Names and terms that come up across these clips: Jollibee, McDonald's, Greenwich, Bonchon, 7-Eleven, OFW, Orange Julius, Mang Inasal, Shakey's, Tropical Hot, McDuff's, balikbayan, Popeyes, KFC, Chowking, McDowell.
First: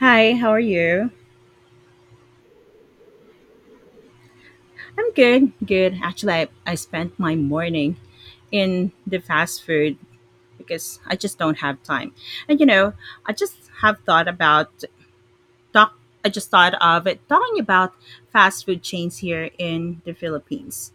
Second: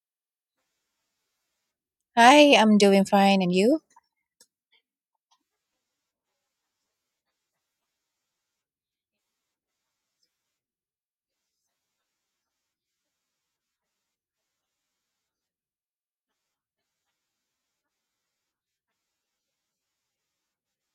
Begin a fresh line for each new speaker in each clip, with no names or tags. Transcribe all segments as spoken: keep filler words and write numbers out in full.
Hi, how are you?
Hi, I'm doing fine. And you?
I'm good, good. Actually, I, I spent my morning in the fast food because I just don't have time. And you know, I just have thought about talk. I just thought of it talking about fast food chains here in the Philippines.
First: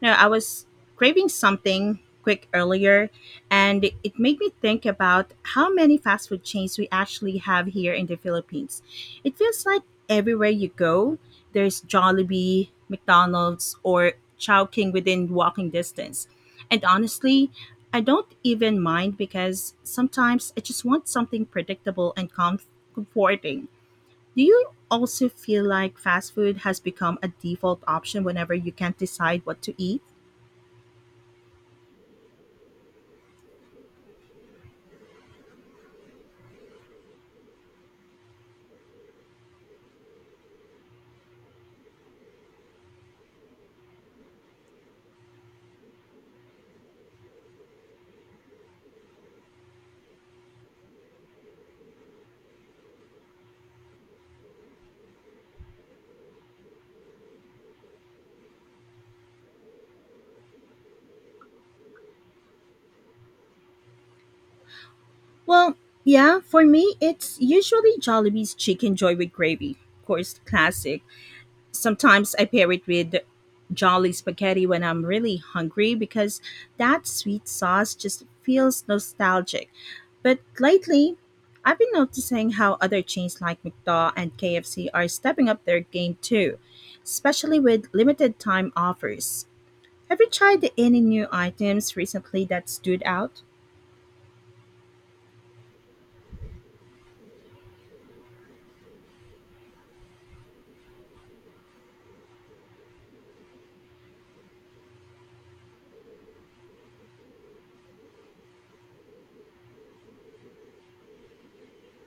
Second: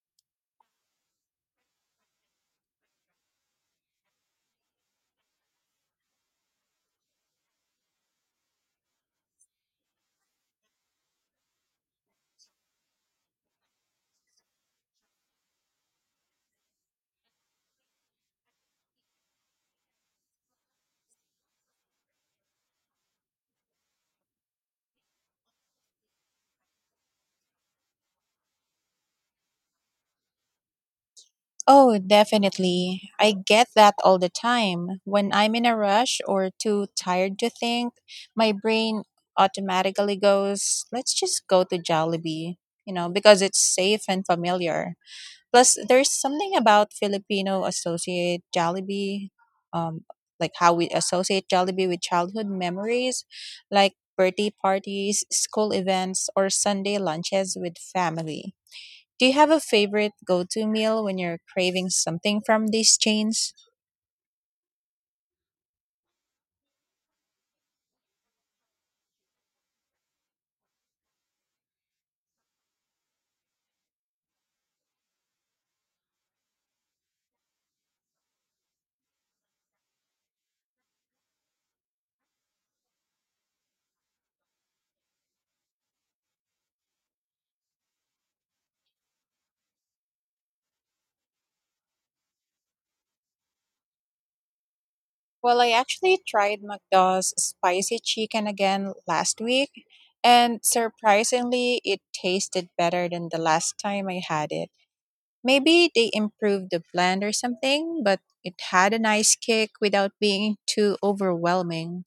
No, I was craving something quick earlier, and it made me think about how many fast food chains we actually have here in the Philippines. It feels like everywhere you go, there's Jollibee, McDonald's, or Chowking within walking distance. And honestly, I don't even mind because sometimes I just want something predictable and comf- comforting. Do you also feel like fast food has become a default option whenever you can't decide what to eat?
Oh, definitely. I get that all the time. When I'm in a rush or too tired to think, my brain automatically goes, let's just go to Jollibee, you know, because it's safe and familiar. Plus, there's something about Filipino associate Jollibee, um, like how we associate Jollibee with childhood memories, like birthday parties, school events, or Sunday lunches with family. Do you have a favorite go to meal when you're craving something from these chains?
Well, yeah, for me, it's usually Jollibee's Chicken Joy with gravy. Of course, classic. Sometimes I pair it with Jolly spaghetti when I'm really hungry because that sweet sauce just feels nostalgic. But lately, I've been noticing how other chains like McDaw and K F C are stepping up their game too, especially with limited time offers. Have you tried any new items recently that stood out?
Well, I actually tried McDonald's spicy chicken again last week, and surprisingly, it tasted better than the last time I had it. Maybe they improved the blend or something, but it had a nice kick without being too overwhelming.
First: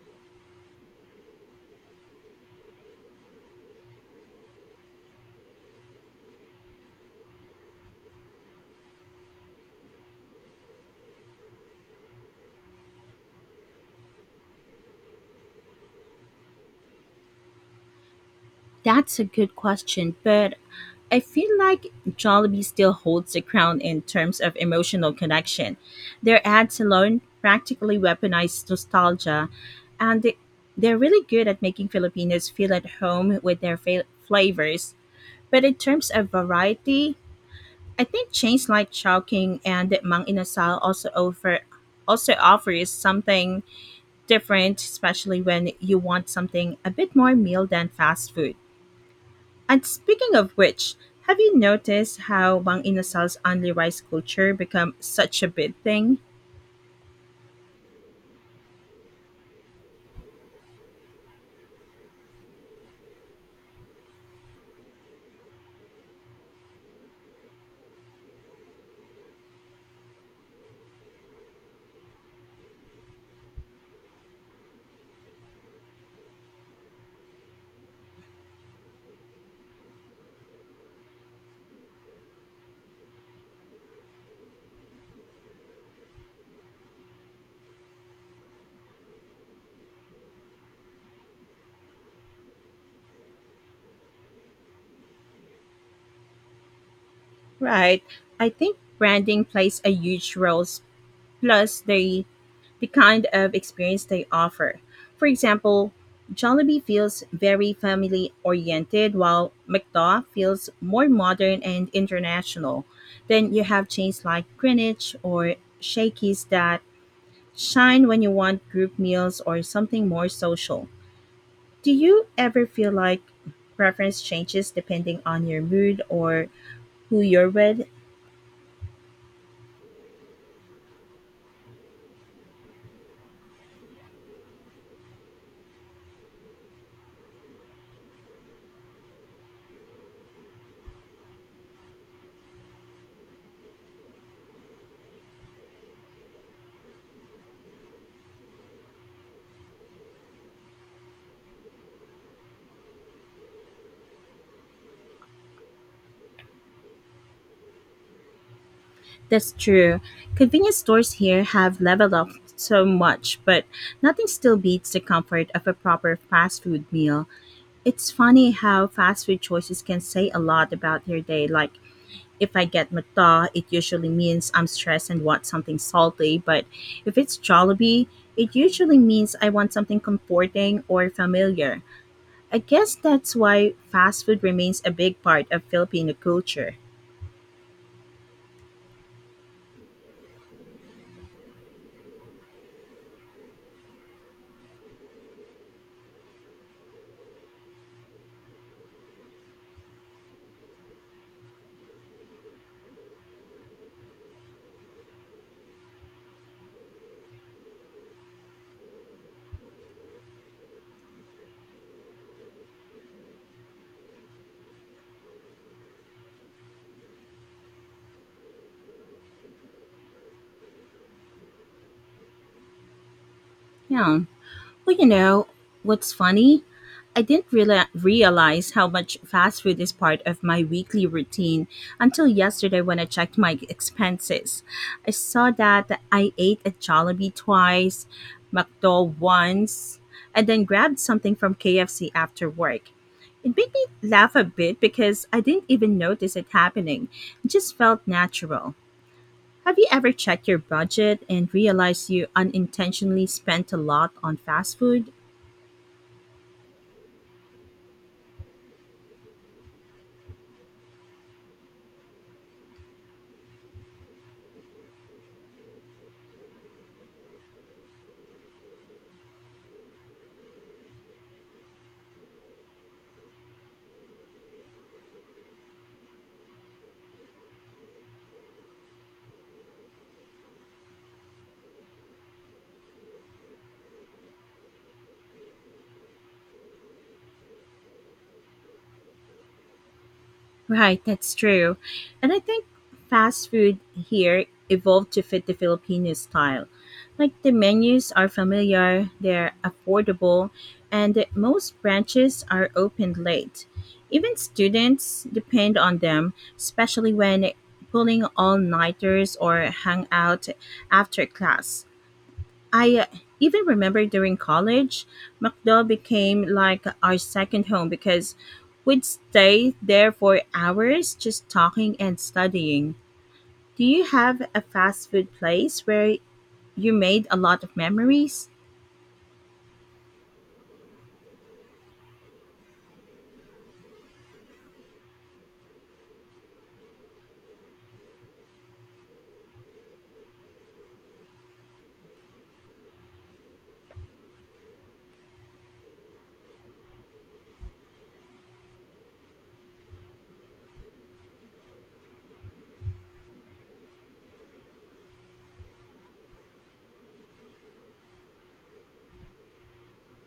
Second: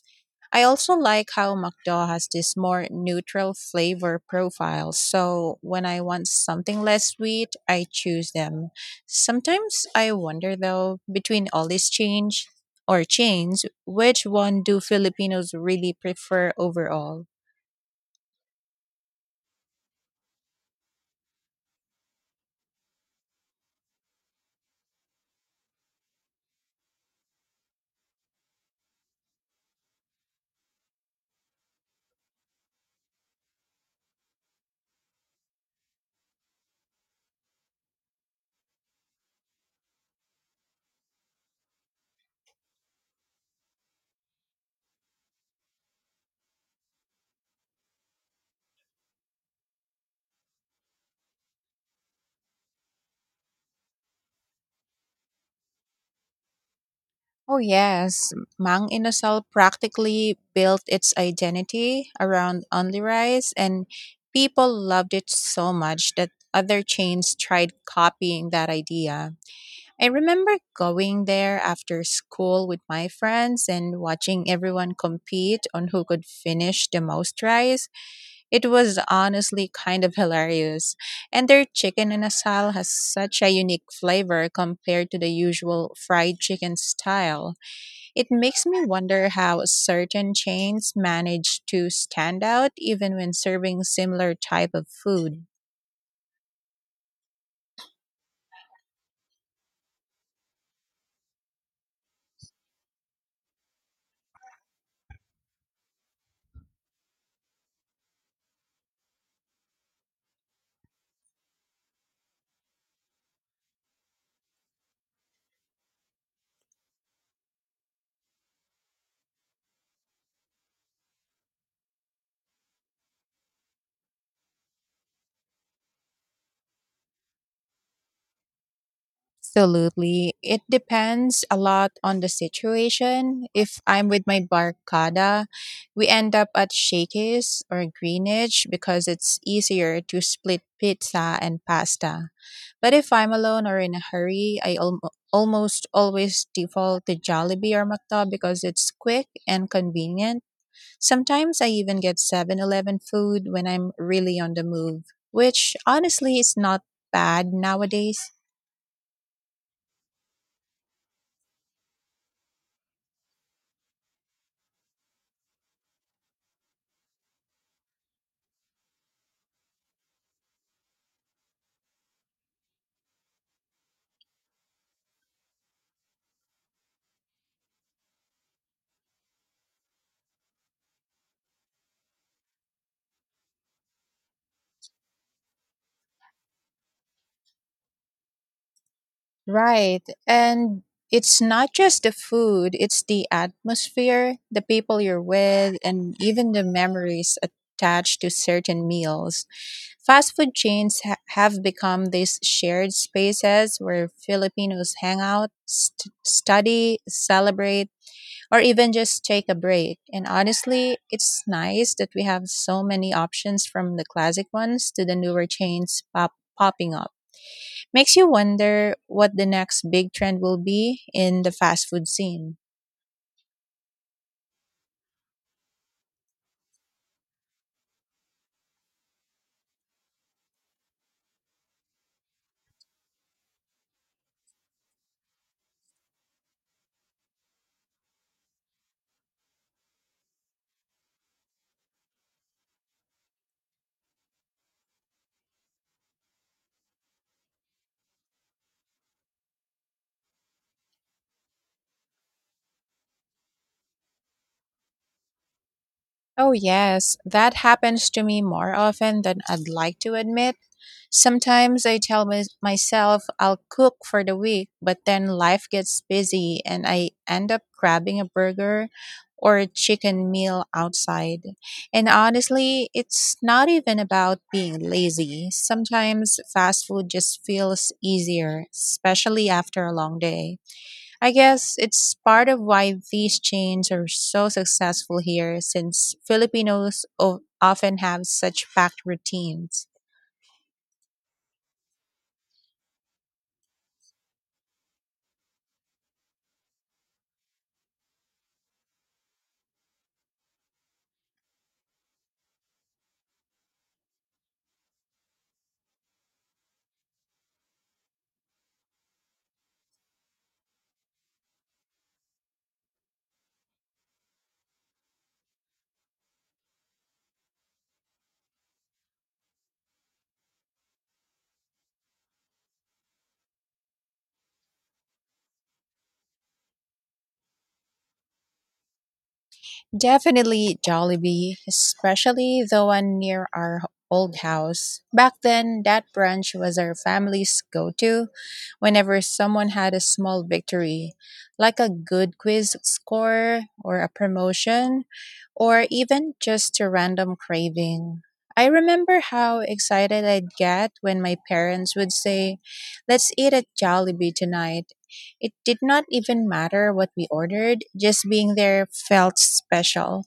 I also like how McDowell has this more neutral flavor profile. So when I want something less sweet, I choose them. Sometimes I wonder though, between all these change or chains, which one do Filipinos really prefer overall?
That's a good question, but I feel like Jollibee still holds the crown in terms of emotional connection. Their ads alone practically weaponize nostalgia, and they- they're really good at making Filipinos feel at home with their fa- flavors. But in terms of variety, I think chains like Chowking and Mang Inasal also offer also offers something different, especially when you want something a bit more meal than fast food. And speaking of which, have you noticed how Mang Inasal's only rice culture become such a big thing?
Oh yes, Mang Inasal practically built its identity around only rice, and people loved it so much that other chains tried copying that idea. I remember going there after school with my friends and watching everyone compete on who could finish the most rice. It was honestly kind of hilarious. And their chicken in a asal has such a unique flavor compared to the usual fried chicken style. It makes me wonder how certain chains manage to stand out even when serving similar type of food.
Right. I think branding plays a huge role, s- plus the the kind of experience they offer. For example, Jollibee feels very family oriented, while McDaw feels more modern and international. Then you have chains like Greenwich or Shakey's that shine when you want group meals or something more social. Do you ever feel like preference changes depending on your mood or who you're with?
Absolutely. It depends a lot on the situation. If I'm with my barkada, we end up at Shakey's or Greenwich because it's easier to split pizza and pasta. But if I'm alone or in a hurry, I al- almost always default to Jollibee or McDo because it's quick and convenient. Sometimes I even get seven-Eleven food when I'm really on the move, which honestly is not bad nowadays.
That's true. Convenience stores here have leveled up so much, but nothing still beats the comfort of a proper fast food meal. It's funny how fast food choices can say a lot about your day. Like, if I get McDonald's, it usually means I'm stressed and want something salty, but if it's Jollibee, it usually means I want something comforting or familiar. I guess that's why fast food remains a big part of Filipino culture.
Right. And it's not just the food, it's the atmosphere, the people you're with, and even the memories attached to certain meals. Fast food chains ha- have become these shared spaces where Filipinos hang out, st- study, celebrate, or even just take a break. And honestly, it's nice that we have so many options from the classic ones to the newer chains pop- popping up. Makes you wonder what the next big trend will be in the fast food scene.
Yeah. Well, you know, what's funny? I didn't reala- realize how much fast food is part of my weekly routine until yesterday when I checked my expenses. I saw that I ate at Jollibee twice, McDo once, and then grabbed something from K F C after work. It made me laugh a bit because I didn't even notice it happening. It just felt natural. Have you ever checked your budget and realized you unintentionally spent a lot on fast food?
Oh, yes, that happens to me more often than I'd like to admit. Sometimes I tell my- myself I'll cook for the week, but then life gets busy and I end up grabbing a burger or a chicken meal outside. And honestly, it's not even about being lazy. Sometimes fast food just feels easier, especially after a long day. I guess it's part of why these chains are so successful here, since Filipinos o- often have such packed routines.
Right, that's true. And I think fast food here evolved to fit the Filipino style. Like the menus are familiar, they're affordable, and most branches are open late. Even students depend on them, especially when pulling all nighters or hang out after class. I uh, even remember during college, McDo became like our second home because we'd stay there for hours just talking and studying. Do you have a fast food place where you made a lot of memories?
Definitely Jollibee, especially the one near our h- old house. Back then, that brunch was our family's go to whenever someone had a small victory, like a good quiz score or a promotion, or even just a random craving. I remember how excited I'd get when my parents would say, let's eat at Jollibee tonight. It did not even matter what we ordered, just being there felt special.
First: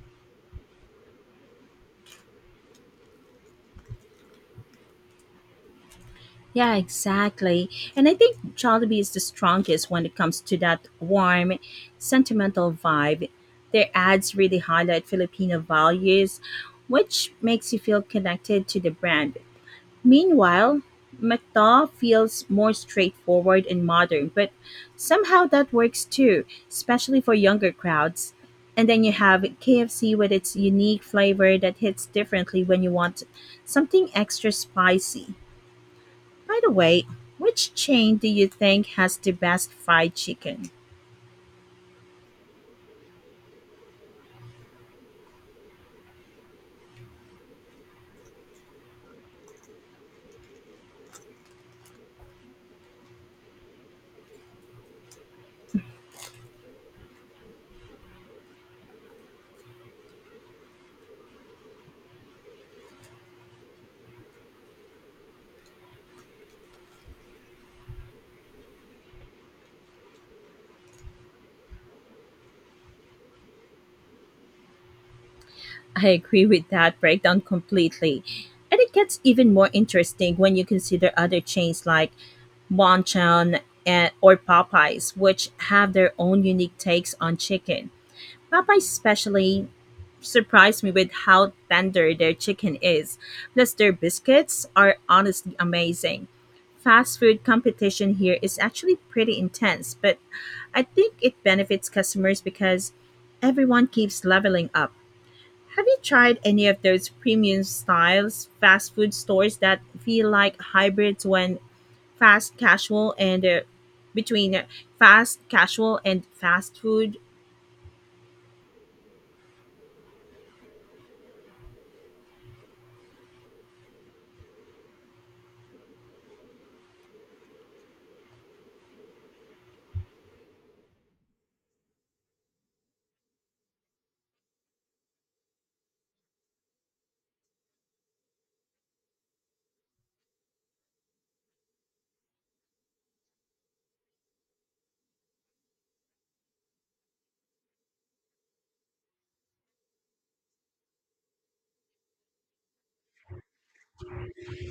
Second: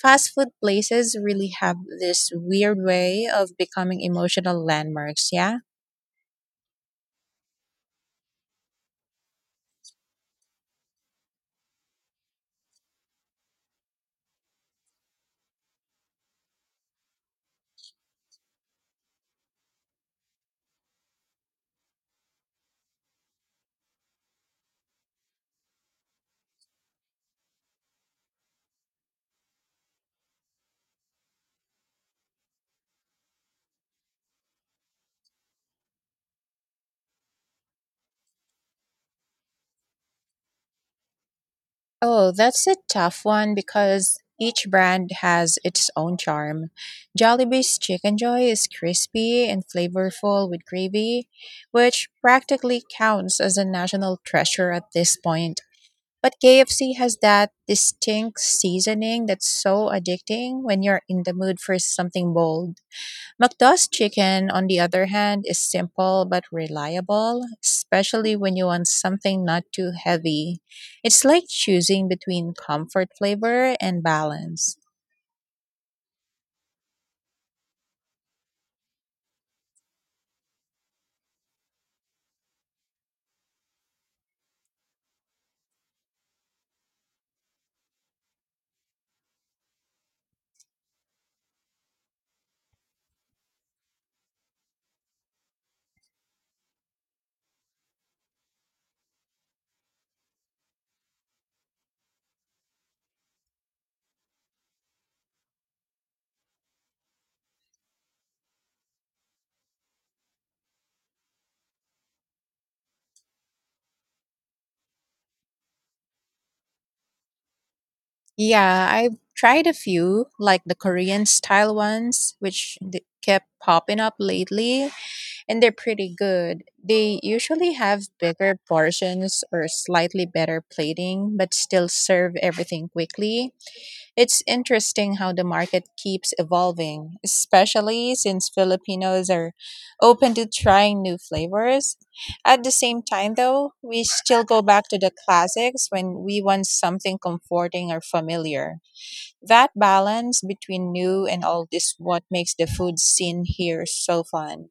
Fast food places really have this weird way of becoming emotional landmarks, yeah?
Yeah, exactly. And I think Jollibee is the strongest when it comes to that warm, sentimental vibe. Their ads really highlight Filipino values, which makes you feel connected to the brand. Meanwhile, McDaw feels more straightforward and modern, but somehow that works too, especially for younger crowds. And then you have K F C with its unique flavor that hits differently when you want something extra spicy. By the way, which chain do you think has the best fried chicken?
Oh, that's a tough one because each brand has its own charm. Jollibee's Chicken Joy is crispy and flavorful with gravy, which practically counts as a national treasure at this point. But K F C has that distinct seasoning that's so addicting when you're in the mood for something bold. McDuff's chicken, on the other hand, is simple but reliable, especially when you want something not too heavy. It's like choosing between comfort flavor and balance.
I agree with that breakdown completely. And it gets even more interesting when you consider other chains like Bonchon, and or Popeyes, which have their own unique takes on chicken. Popeyes especially surprised me with how tender their chicken is. Plus, their biscuits are honestly amazing. Fast food competition here is actually pretty intense, but I think it benefits customers because everyone keeps leveling up. Have you tried any of those premium styles fast food stores that feel like hybrids when fast casual and uh, between uh, fast casual and fast food.
Yeah, I've tried a few, like the Korean style ones, which th- kept popping up lately. And they're pretty good. They usually have bigger portions or slightly better plating, but still serve everything quickly. It's interesting how the market keeps evolving, especially since Filipinos are open to trying new flavors. At the same time, though, we still go back to the classics when we want something comforting or familiar. That balance between new and old is what makes the food scene here so fun.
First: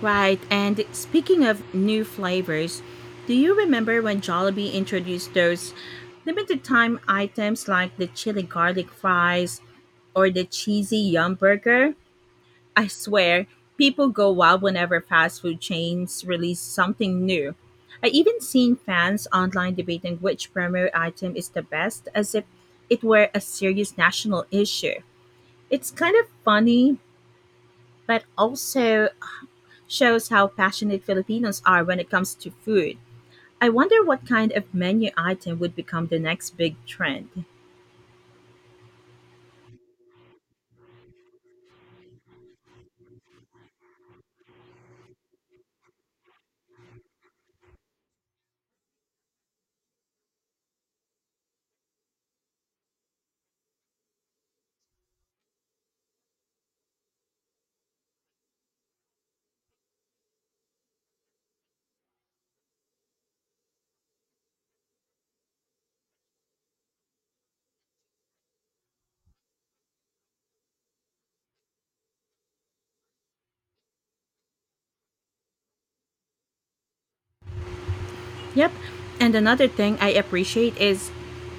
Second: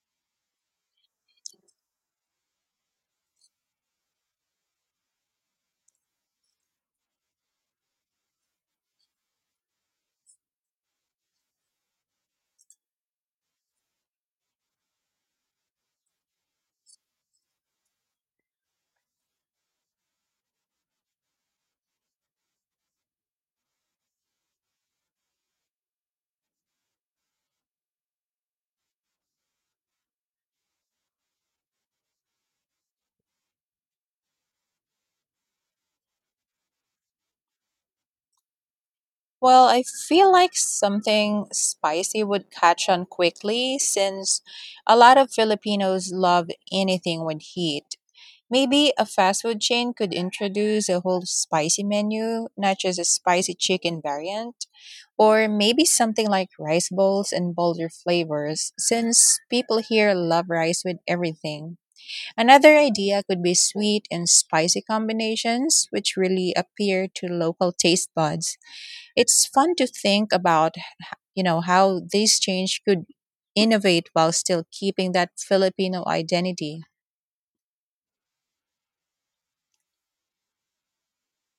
Right. And speaking of new flavors, do you remember when Jollibee introduced those limited time items like the chili garlic fries or the cheesy yum burger? I swear, people go wild whenever fast food chains release something new. I even seen fans online debating which promo item is the best as if it were a serious national issue. It's kind of funny, but also shows how passionate Filipinos are when it comes to food. I wonder what kind of menu item would become the next big trend.
Well, I feel like something spicy would catch on quickly since a lot of Filipinos love anything with heat. Maybe a fast food chain could introduce a whole spicy menu, not just a spicy chicken variant, or maybe something like rice bowls and bolder flavors since people here love rice with everything. Another idea could be sweet and spicy combinations, which really appeal to local taste buds. It's fun to think about, h- you know, how this change could innovate while still keeping that Filipino identity.
Yep. And another thing I appreciate is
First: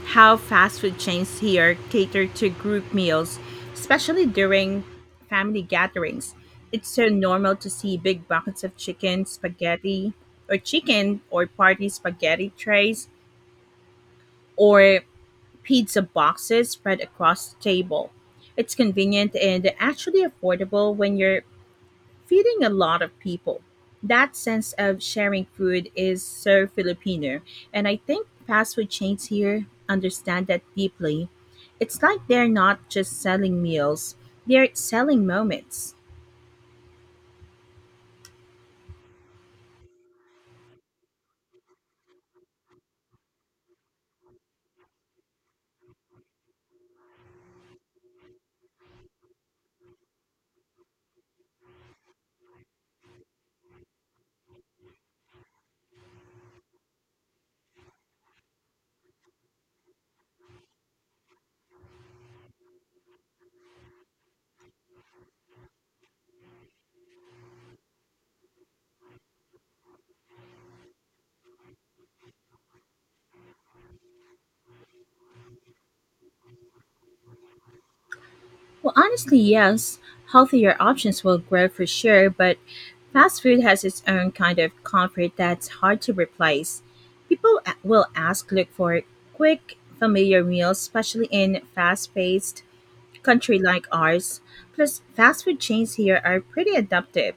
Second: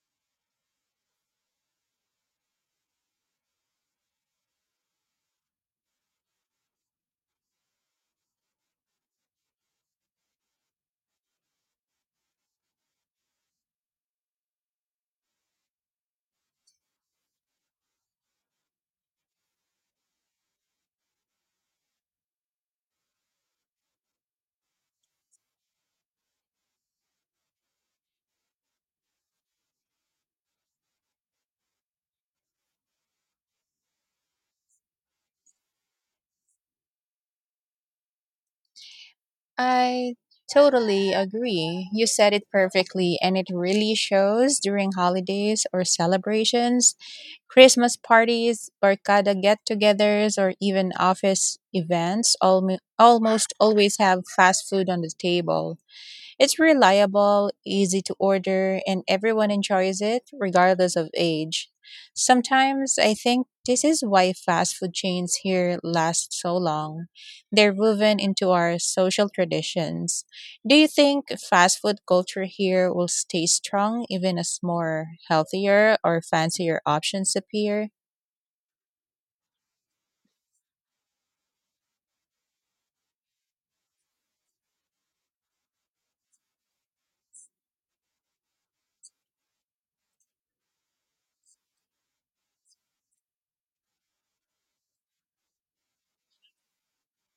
how fast food chains here cater to group meals, especially during family gatherings. It's so normal to see big buckets of chicken spaghetti or chicken or party spaghetti trays or pizza boxes spread across the table. It's convenient and actually affordable when you're feeding a lot of people. That sense of sharing food is so Filipino, and I think fast food chains here understand that deeply. It's like they're not just selling meals, they're selling moments.
I totally agree. You said it perfectly, and it really shows during holidays or celebrations, Christmas parties, barkada get-togethers, or even office events. Almo- almost always have fast food on the table. It's reliable, easy to order, and everyone enjoys it regardless of age. Sometimes I think this is why fast food chains here last so long. They're woven into our social traditions. Do you think fast food culture here will stay strong even as more healthier or fancier options appear?
Well, honestly, yes, healthier options will grow for sure, but fast food has its own kind of comfort that's hard to replace. People a- will ask look for quick, familiar meals, especially in fast-paced country like ours. Plus, fast food chains here are pretty adaptive.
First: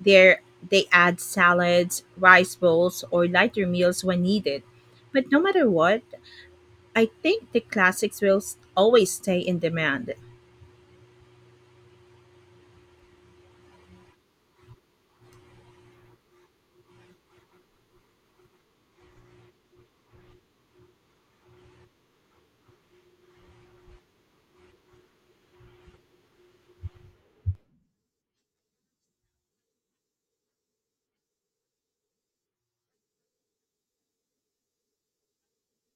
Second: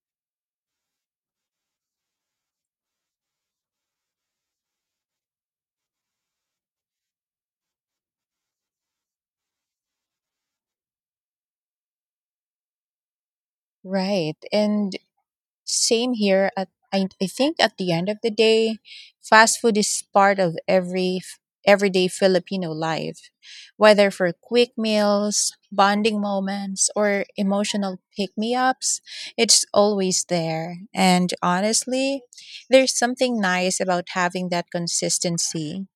They're, they add salads, rice bowls, or lighter meals when needed. But no matter what, I think the classics will s- always stay in demand.
Right. And same here. At I, I think at the end of the day, fast food is part of every f- everyday Filipino life, whether for quick meals, bonding moments, or emotional pick-me-ups. It's always there. And honestly, there's something nice about having that consistency.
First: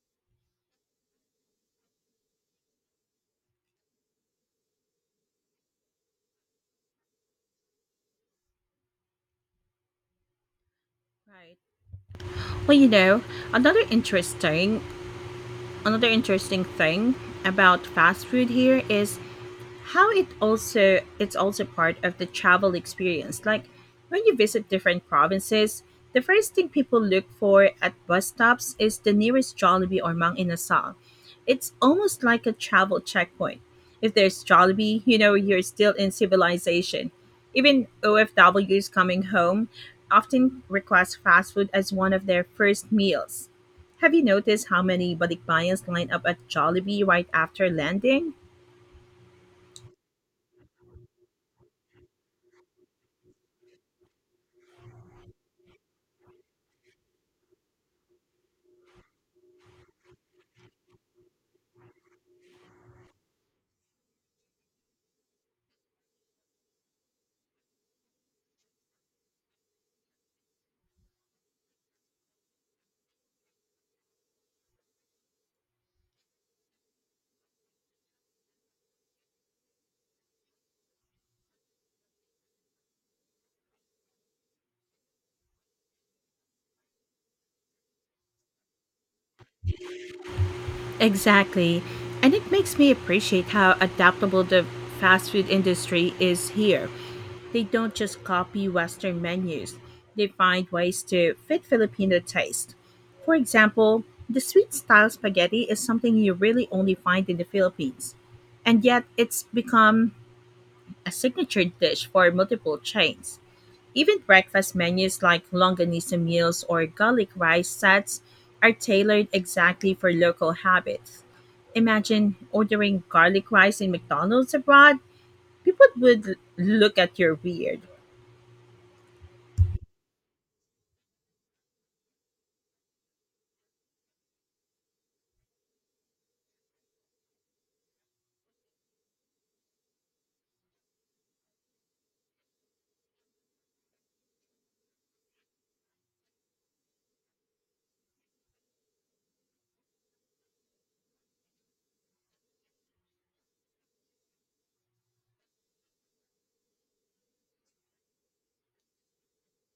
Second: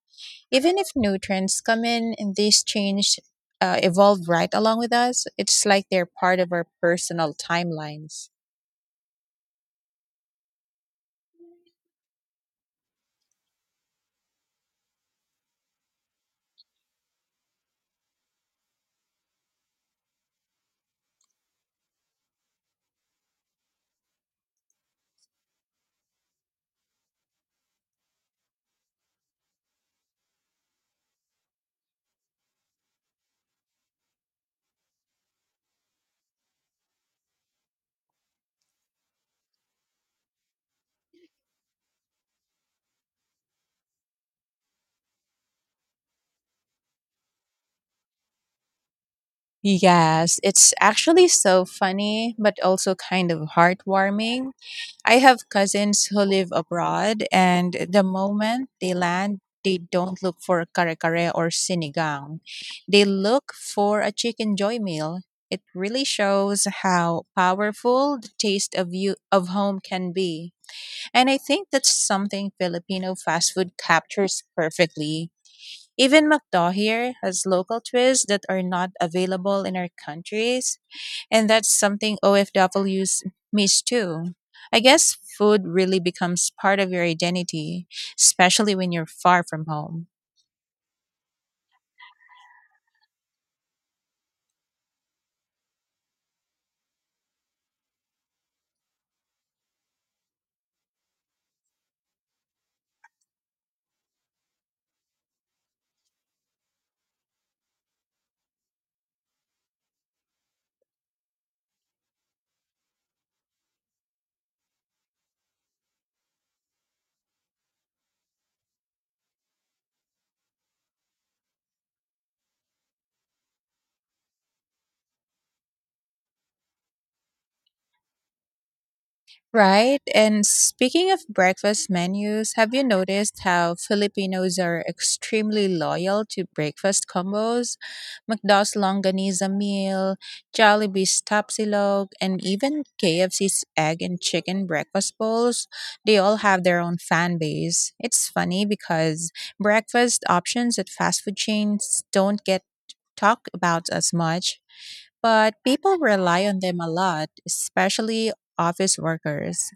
Even if new trends come in and these change uh, evolve right along with us, it's like they're part of our personal timelines.
Right. Well, you know, another interesting another interesting thing about fast food here is how it also it's also part of the travel experience, like when you visit different provinces, the first thing people look for at bus stops is the nearest Jollibee or Mang Inasal. It's almost like a travel checkpoint. If there's Jollibee, you know you're still in civilization. Even O F Ws coming home often request fast food as one of their first meals. Have you noticed how many balikbayans line up at Jollibee right after landing?
Yes, it's actually so funny, but also kind of heartwarming. I have cousins who live abroad, and the moment they land, they don't look for kare kare or sinigang. They look for a chicken joy meal. It really shows how powerful the taste of you of home can be. And I think that's something Filipino fast food captures perfectly. Even McDaw here has local twists that are not available in our countries, and that's something O F Ws miss too. I guess food really becomes part of your identity, especially when you're far from home.
Exactly. And it makes me appreciate how adaptable the fast food industry is here. They don't just copy Western menus, they find ways to fit Filipino taste. For example, the sweet style spaghetti is something you really only find in the Philippines. And yet, it's become a signature dish for multiple chains. Even breakfast menus like longanisa meals or garlic rice sets are tailored exactly for local habits. Imagine ordering garlic rice in McDonald's abroad. People would l- look at you weird.
Right? And speaking of breakfast menus, have you noticed how Filipinos are extremely loyal to breakfast combos? McDonald's Longaniza meal, Jollibee's Tapsilog, and even K F C's egg and chicken breakfast bowls, they all have their own fan base. It's funny because breakfast options at fast food chains don't get talked about as much, but people rely on them a lot, especially office workers.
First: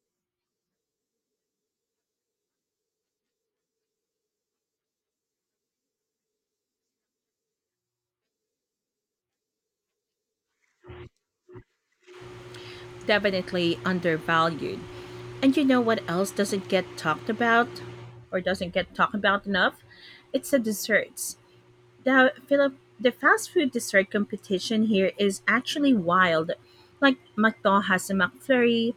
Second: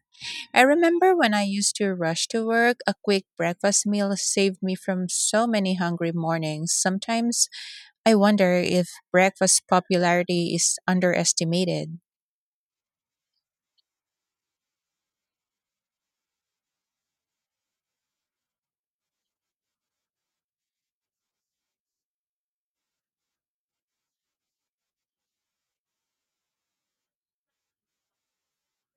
I remember when I used to rush to work, a quick breakfast meal saved me from so many hungry mornings. Sometimes I wonder if breakfast popularity is underestimated.
Definitely undervalued. And you know what else doesn't get talked about or doesn't get talked about enough? It's the desserts. the Philip the fast food dessert competition here is actually wild. Like McDo has the McFlurry,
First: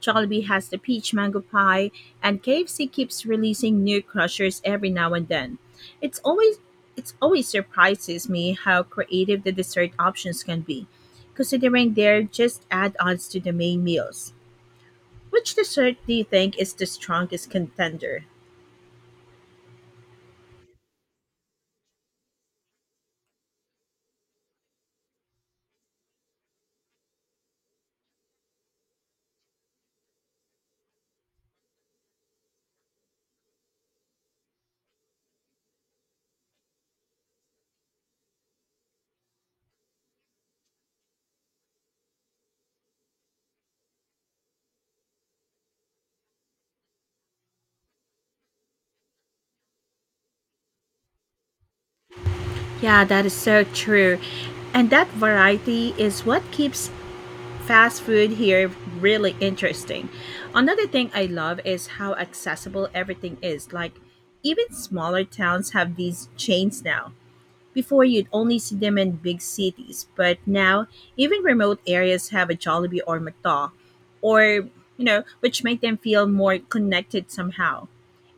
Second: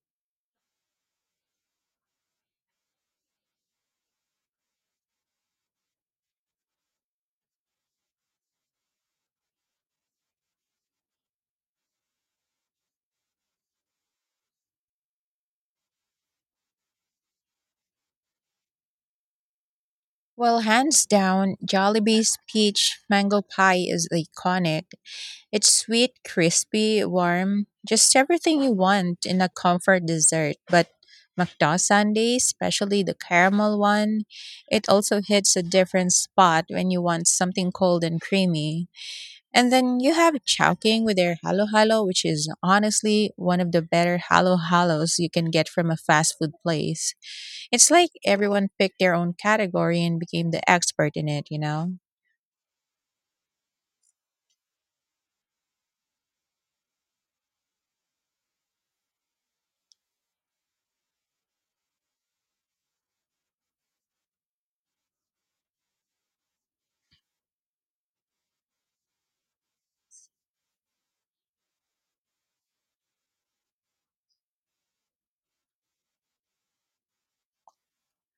Jollibee has the peach mango pie, and K F C keeps releasing new crushers every now and then. It's always it's always surprises me how creative the dessert options can be, considering they're just add-ons to the main meals. Which dessert do you think is the strongest contender?
Well, hands down, Jollibee's peach mango pie is iconic. It's sweet, crispy, warm, just everything you want in a comfort dessert. But McDonald's sundae, especially the caramel one, it also hits a different spot when you want something cold and creamy. And then you have Chowking with their halo halo, which is honestly one of the better halo halos you can get from a fast food place. It's like everyone picked their own category and became the expert in it, you know?
Yeah, that is so true. And that variety is what keeps fast food here really interesting. Another thing I love is how accessible everything is. Like even smaller towns have these chains now. Before you'd only see them in big cities, but now even remote areas have a Jollibee or McDonald's, or you know, which make them feel more connected somehow.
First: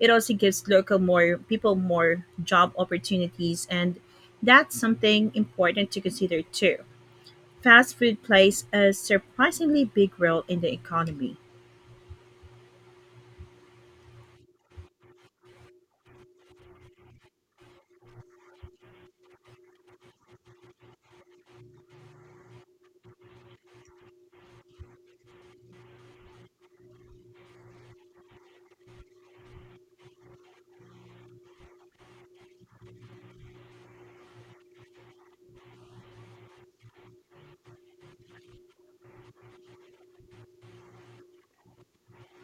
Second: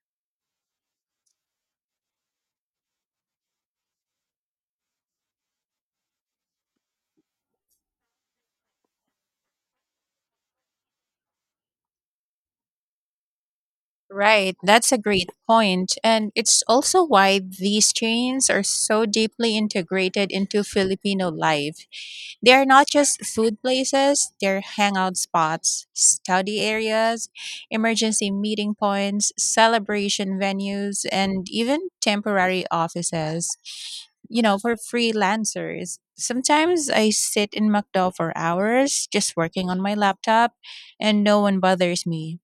It also gives local more people more job opportunities, and that's something important to consider too. Fast food plays a surprisingly big role in the economy.
Right, that's a great point. And it's also why these chains are so deeply integrated into Filipino life. They are not just food places, they're hangout spots, study areas, emergency meeting points, celebration venues, and even temporary offices. You know, for freelancers. Sometimes I sit in McDo for hours just working on my laptop and no one bothers me.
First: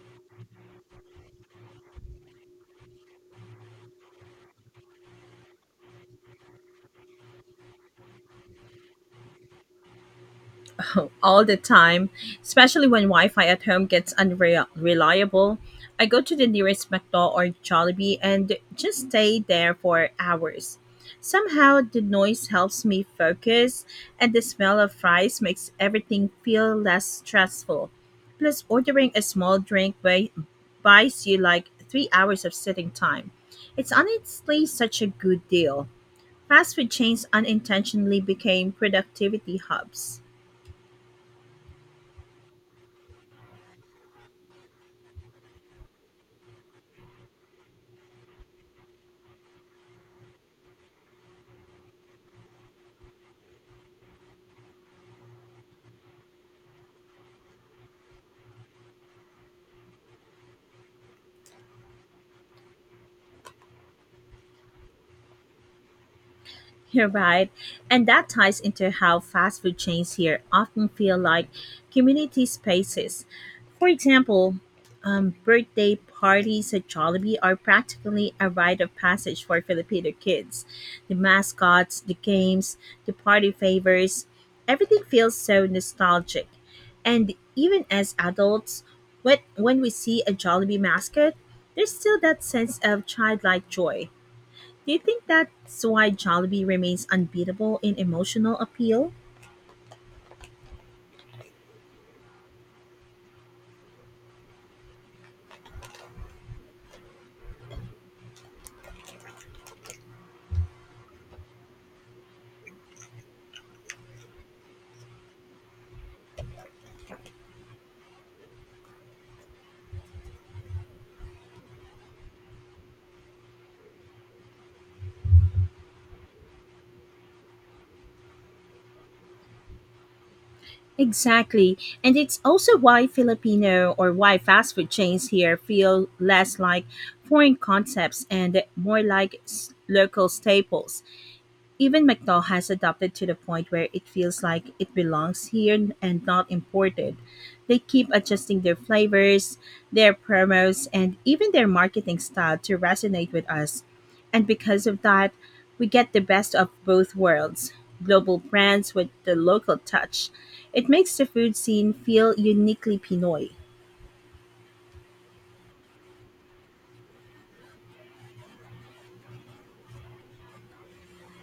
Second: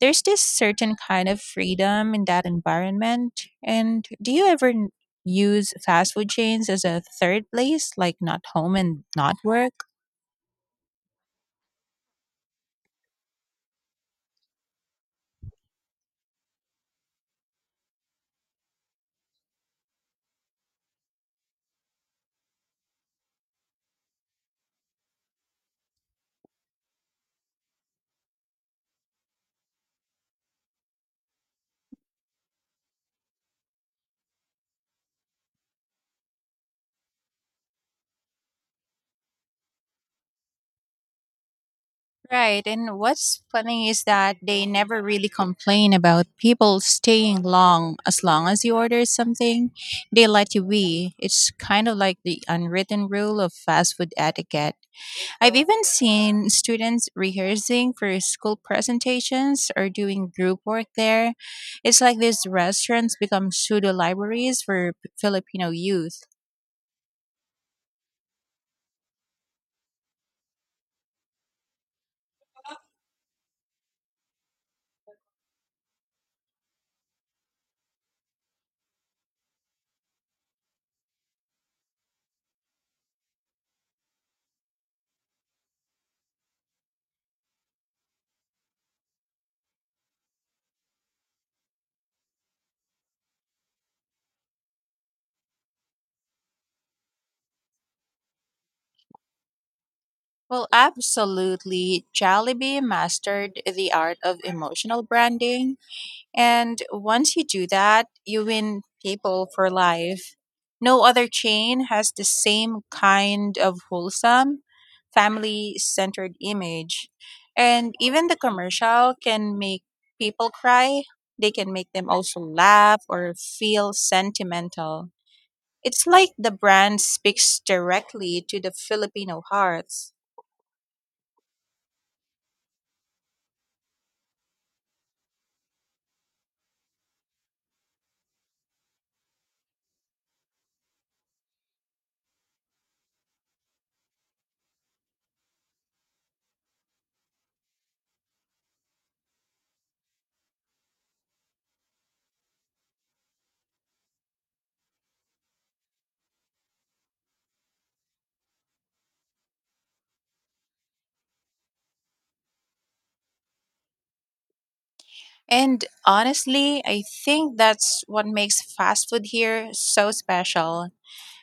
There's this certain kind of freedom in that environment. And do you ever n- use fast food chains as a third place, like not home and not work?
All the time, especially when Wi Fi at home gets unreliable. I go to the nearest McDo or Jollibee and just stay there for hours. Somehow, the noise helps me focus, and the smell of fries makes everything feel less stressful. Plus, ordering a small drink buy- buys you like three hours of sitting time. It's honestly such a good deal. Fast food chains unintentionally became productivity hubs.
Right. And what's funny is that they never really complain about people staying long as long as you order something. They let you be. It's kind of like the unwritten rule of fast food etiquette. I've even seen students rehearsing for school presentations or doing group work there. It's like these restaurants become pseudo libraries for P- Filipino youth.
You're right. And that ties into how fast food chains here often feel like community spaces. For example, um, birthday parties at Jollibee are practically a rite of passage for Filipino kids. The mascots, the games, the party favors, everything feels so nostalgic. And even as adults, when, when we see a Jollibee mascot, there's still that sense of childlike joy. Do you think that's why Jollibee remains unbeatable in emotional appeal?
Well, absolutely. Jollibee mastered the art of emotional branding. And once you do that, you win people for life. No other chain has the same kind of wholesome, family centered image. And even the commercial can make people cry, they can make them also laugh or feel sentimental. It's like the brand speaks directly to the Filipino hearts.
Exactly. And it's also why Filipino or why fast food chains here feel less like foreign concepts and more like s- local staples. Even McDowell has adapted to the point where it feels like it belongs here and not imported. They keep adjusting their flavors, their promos, and even their marketing style to resonate with us. And because of that, we get the best of both worlds, global brands with the local touch. It makes the food scene feel uniquely Pinoy.
And honestly, I think that's what makes fast food here so special.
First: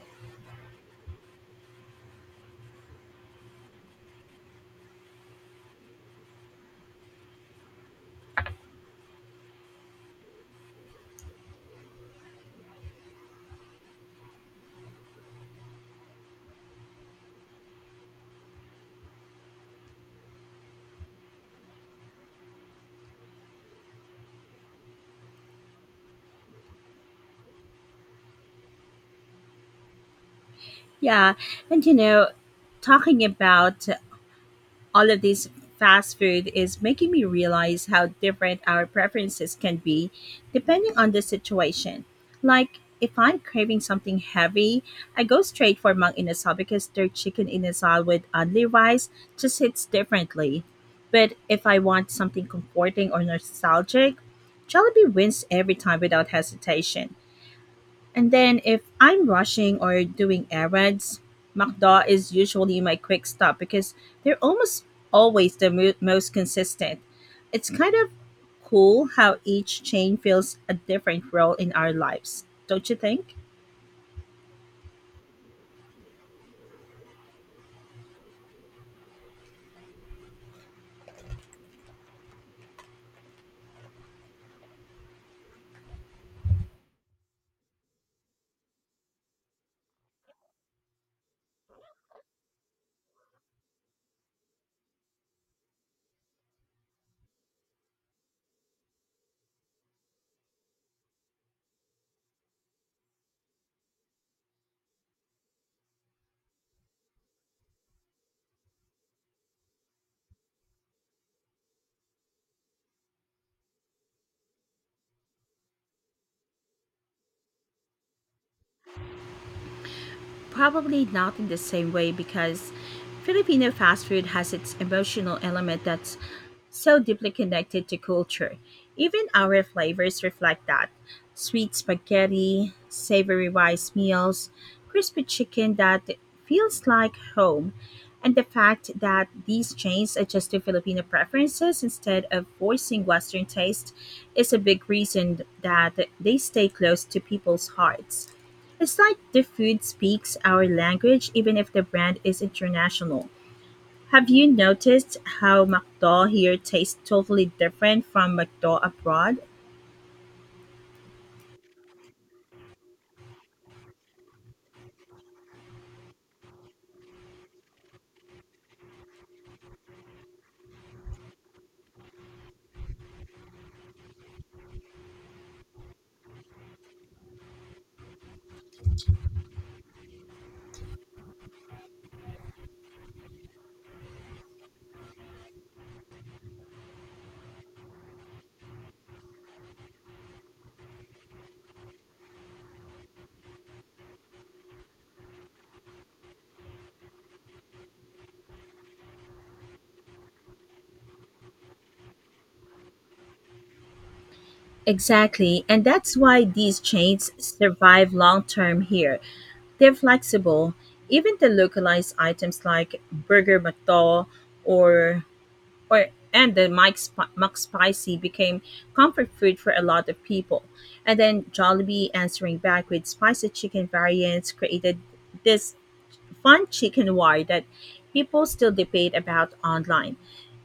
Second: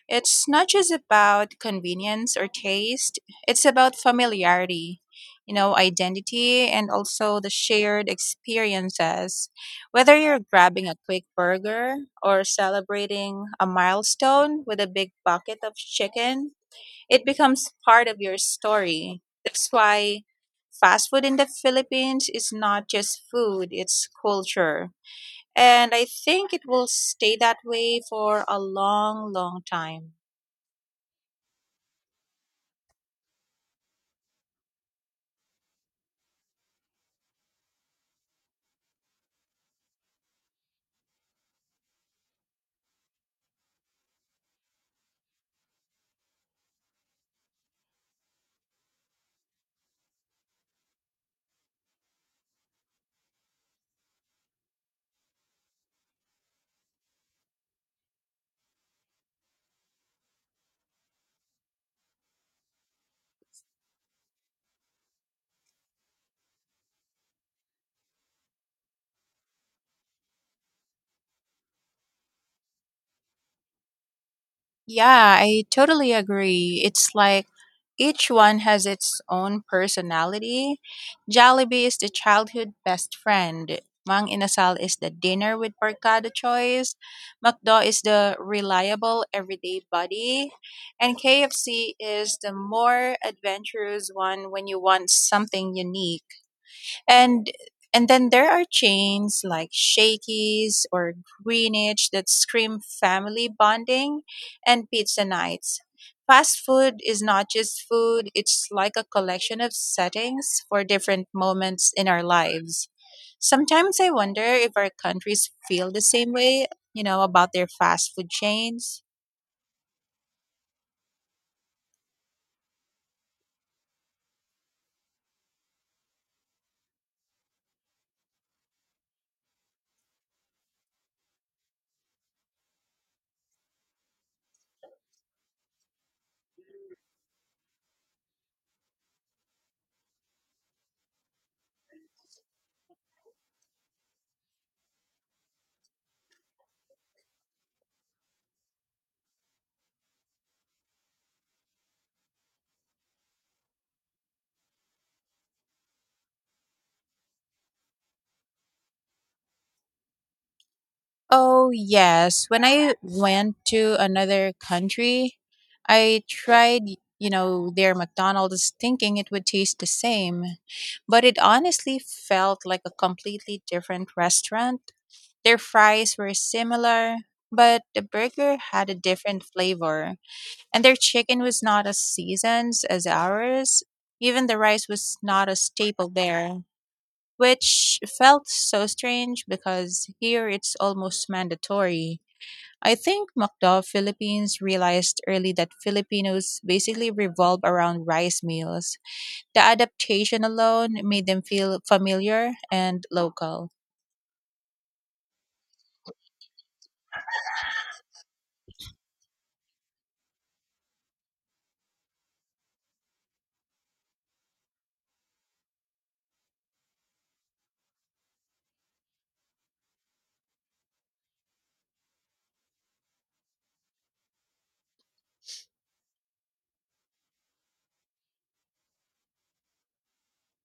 It's not just about convenience or taste, it's about familiarity, you know, identity, and also the shared experiences. Whether you're grabbing a quick burger or celebrating a milestone with a big bucket of chicken, it becomes part of your story. That's why fast food in the Philippines is not just food, it's culture. And I think it will stay that way for a long, long time.
Yeah, and you know, talking about all of this fast food is making me realize how different our preferences can be depending on the situation. Like, if I'm craving something heavy, I go straight for mang inasal because their chicken inasal with only rice just hits differently. But if I want something comforting or nostalgic, Jollibee wins every time without hesitation. And then if I'm rushing or doing errands, McDo is usually my quick stop because they're almost always the mo- most consistent. It's kind of cool how each chain fills a different role in our lives, don't you think?
Yeah, I totally agree. It's like each one has its own personality. Jollibee is the childhood best friend. Mang Inasal is the dinner with barkada choice. McDo is the reliable everyday buddy. And K F C is the more adventurous one when you want something unique. And and then there are chains like Shakey's or Greenwich that scream family bonding and pizza nights. Fast food is not just food, it's like a collection of settings for different moments in our lives. Sometimes I wonder if our countries feel the same way, you know, about their fast food chains.
Probably not in the same way because Filipino fast food has its emotional element that's so deeply connected to culture. Even our flavors reflect that, sweet spaghetti, savory rice meals, crispy chicken that feels like home, and the fact that these chains adjust to Filipino preferences instead of forcing Western taste is a big reason that they stay close to people's hearts. It's like the food speaks our language even if the brand is international. Have you noticed how McDo here tastes totally different from McDo abroad?
Oh yes, when I went to another country, I tried, you know, their McDonald's thinking it would taste the same, but it honestly felt like a completely different restaurant. Their fries were similar, but the burger had a different flavor, and their chicken was not as seasoned as ours. Even the rice was not a staple there, which felt so strange because here it's almost mandatory. I think MacDo Philippines realized early that Filipinos basically revolve around rice meals. The adaptation alone made them feel familiar and local.
Exactly, and that's why these chains survive long term here. They're flexible. Even the localized items like Burger McDo or or and the Mike Sp- McSpicy became comfort food for a lot of people. And then Jollibee answering back with spicy chicken variants created this fun chicken war that people still debate about online.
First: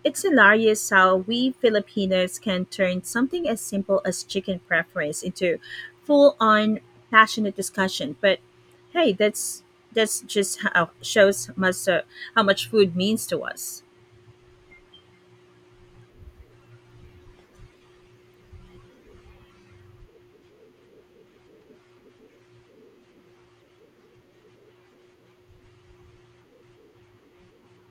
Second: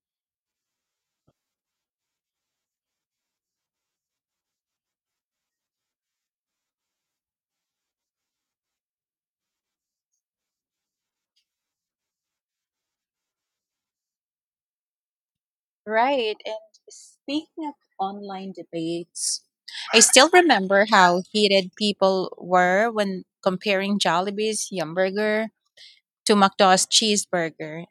It's hilarious how we Filipinos can turn something as simple as chicken preference into full-on passionate discussion. But hey, that's that's just how shows must uh, how much food means to us.
Right. And speaking of online debates, I still remember how heated people were when comparing Jollibee's Yumburger to McDonald's cheeseburger.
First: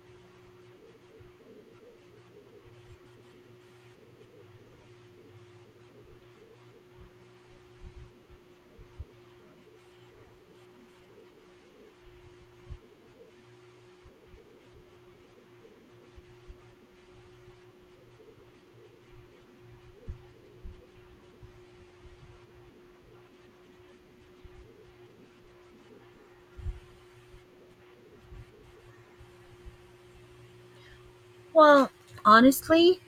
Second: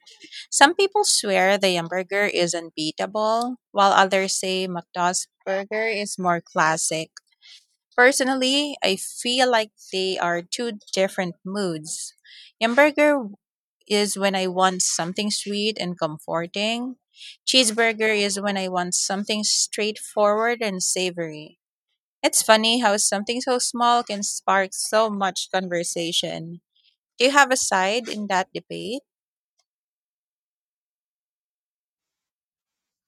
Some people swear the Yumburger is unbeatable, while others say McDonald's burger is more classic. Personally, I feel like they are two different moods. Hamburger is when I want something sweet and comforting. Cheeseburger is when I want something straightforward and savory. It's funny how something so small can spark so much conversation. Do you have a side in that debate?
Well, honestly,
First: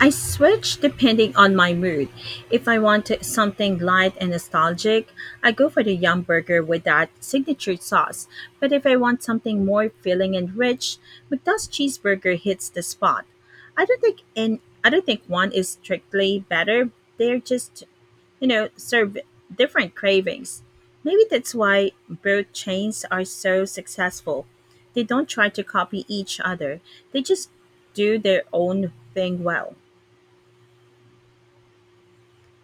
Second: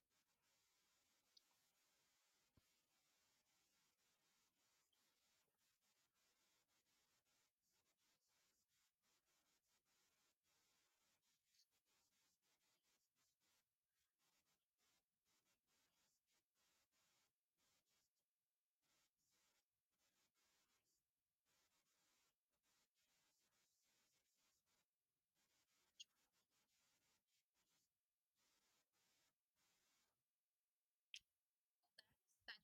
I switch depending on my mood. If I want to- something light and nostalgic, I go for the Yum Burger with that signature sauce. But if I want something more filling and rich, McDuck's cheeseburger hits the spot. I don't think and I don't think one is strictly better. They're just, you know, serve different cravings. Maybe that's why both chains are so successful. They don't try to copy each other, they just do their own thing well.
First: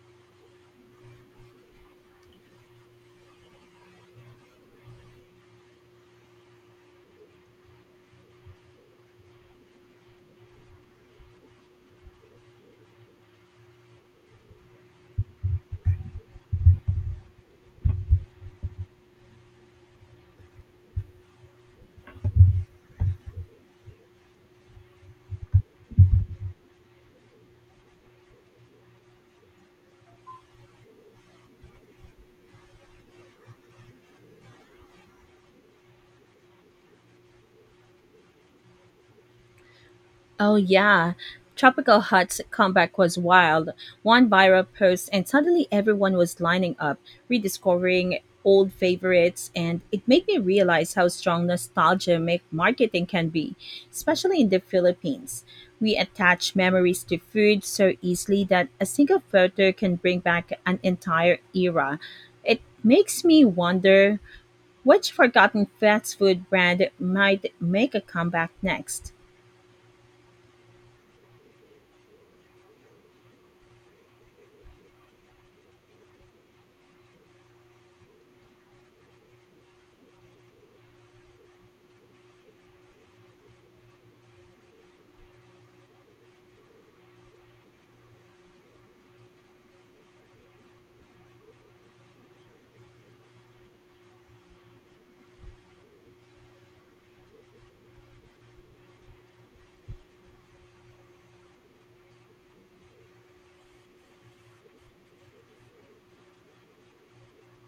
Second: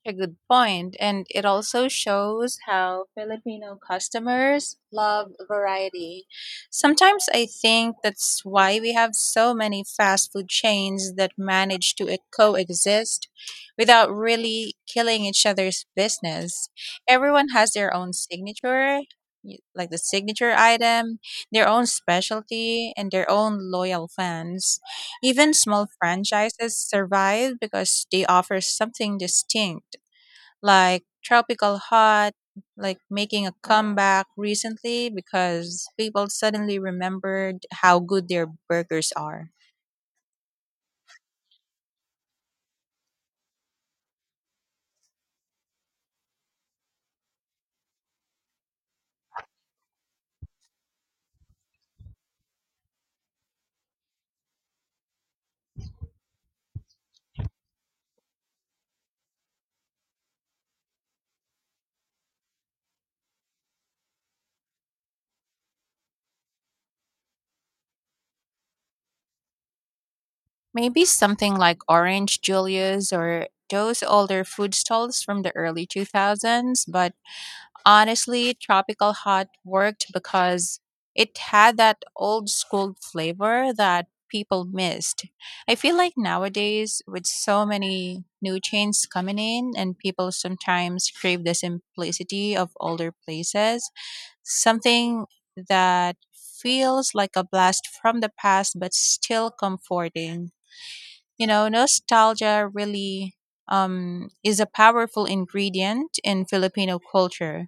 A good point, and it also shows how Filipino customers love variety. Sometimes I think that's why we have so many fast food chains that manage to e- coexist without really killing each other's business. Everyone has their own signature, y- like the signature item, their own specialty, and their own loyal fans. Even small franchises survive because they offer something distinct, like tropical hot like making a comeback recently because people suddenly remembered how good their burgers are.
Oh yeah, Tropical Hut's comeback was wild. One viral post and suddenly everyone was lining up, rediscovering old favorites, and it made me realize how strong nostalgia make marketing can be, especially in the Philippines. We attach memories to food so easily that a single photo can bring back an entire era. It makes me wonder which forgotten fast food brand might make a comeback next.
Maybe something like Orange Julius or those older food stalls from the early two thousands, but honestly, Tropical Hot worked because it had that old school flavor that people missed. I feel like nowadays, with so many new chains coming in, and people sometimes crave the simplicity of older places, something that feels like a blast from the past but still comforting. You know, nostalgia really um, is a powerful ingredient in Filipino culture.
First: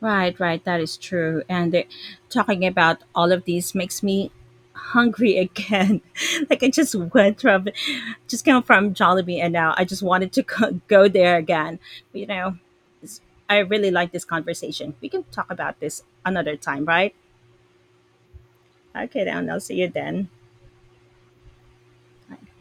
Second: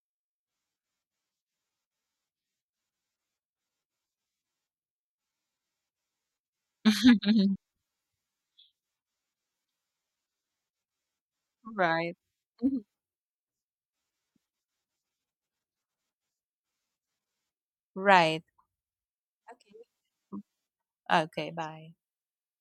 Right, right. That is true. And uh, talking about all of these makes me hungry again. Like I just went from, just came from Jollibee, and now I just wanted to go, go there again.
Right.
You know,
Mhm.
I really like this conversation. We can talk about this another time, right?
Right.
Okay, then I'll
Okay.
see you then.
Okay. Bye.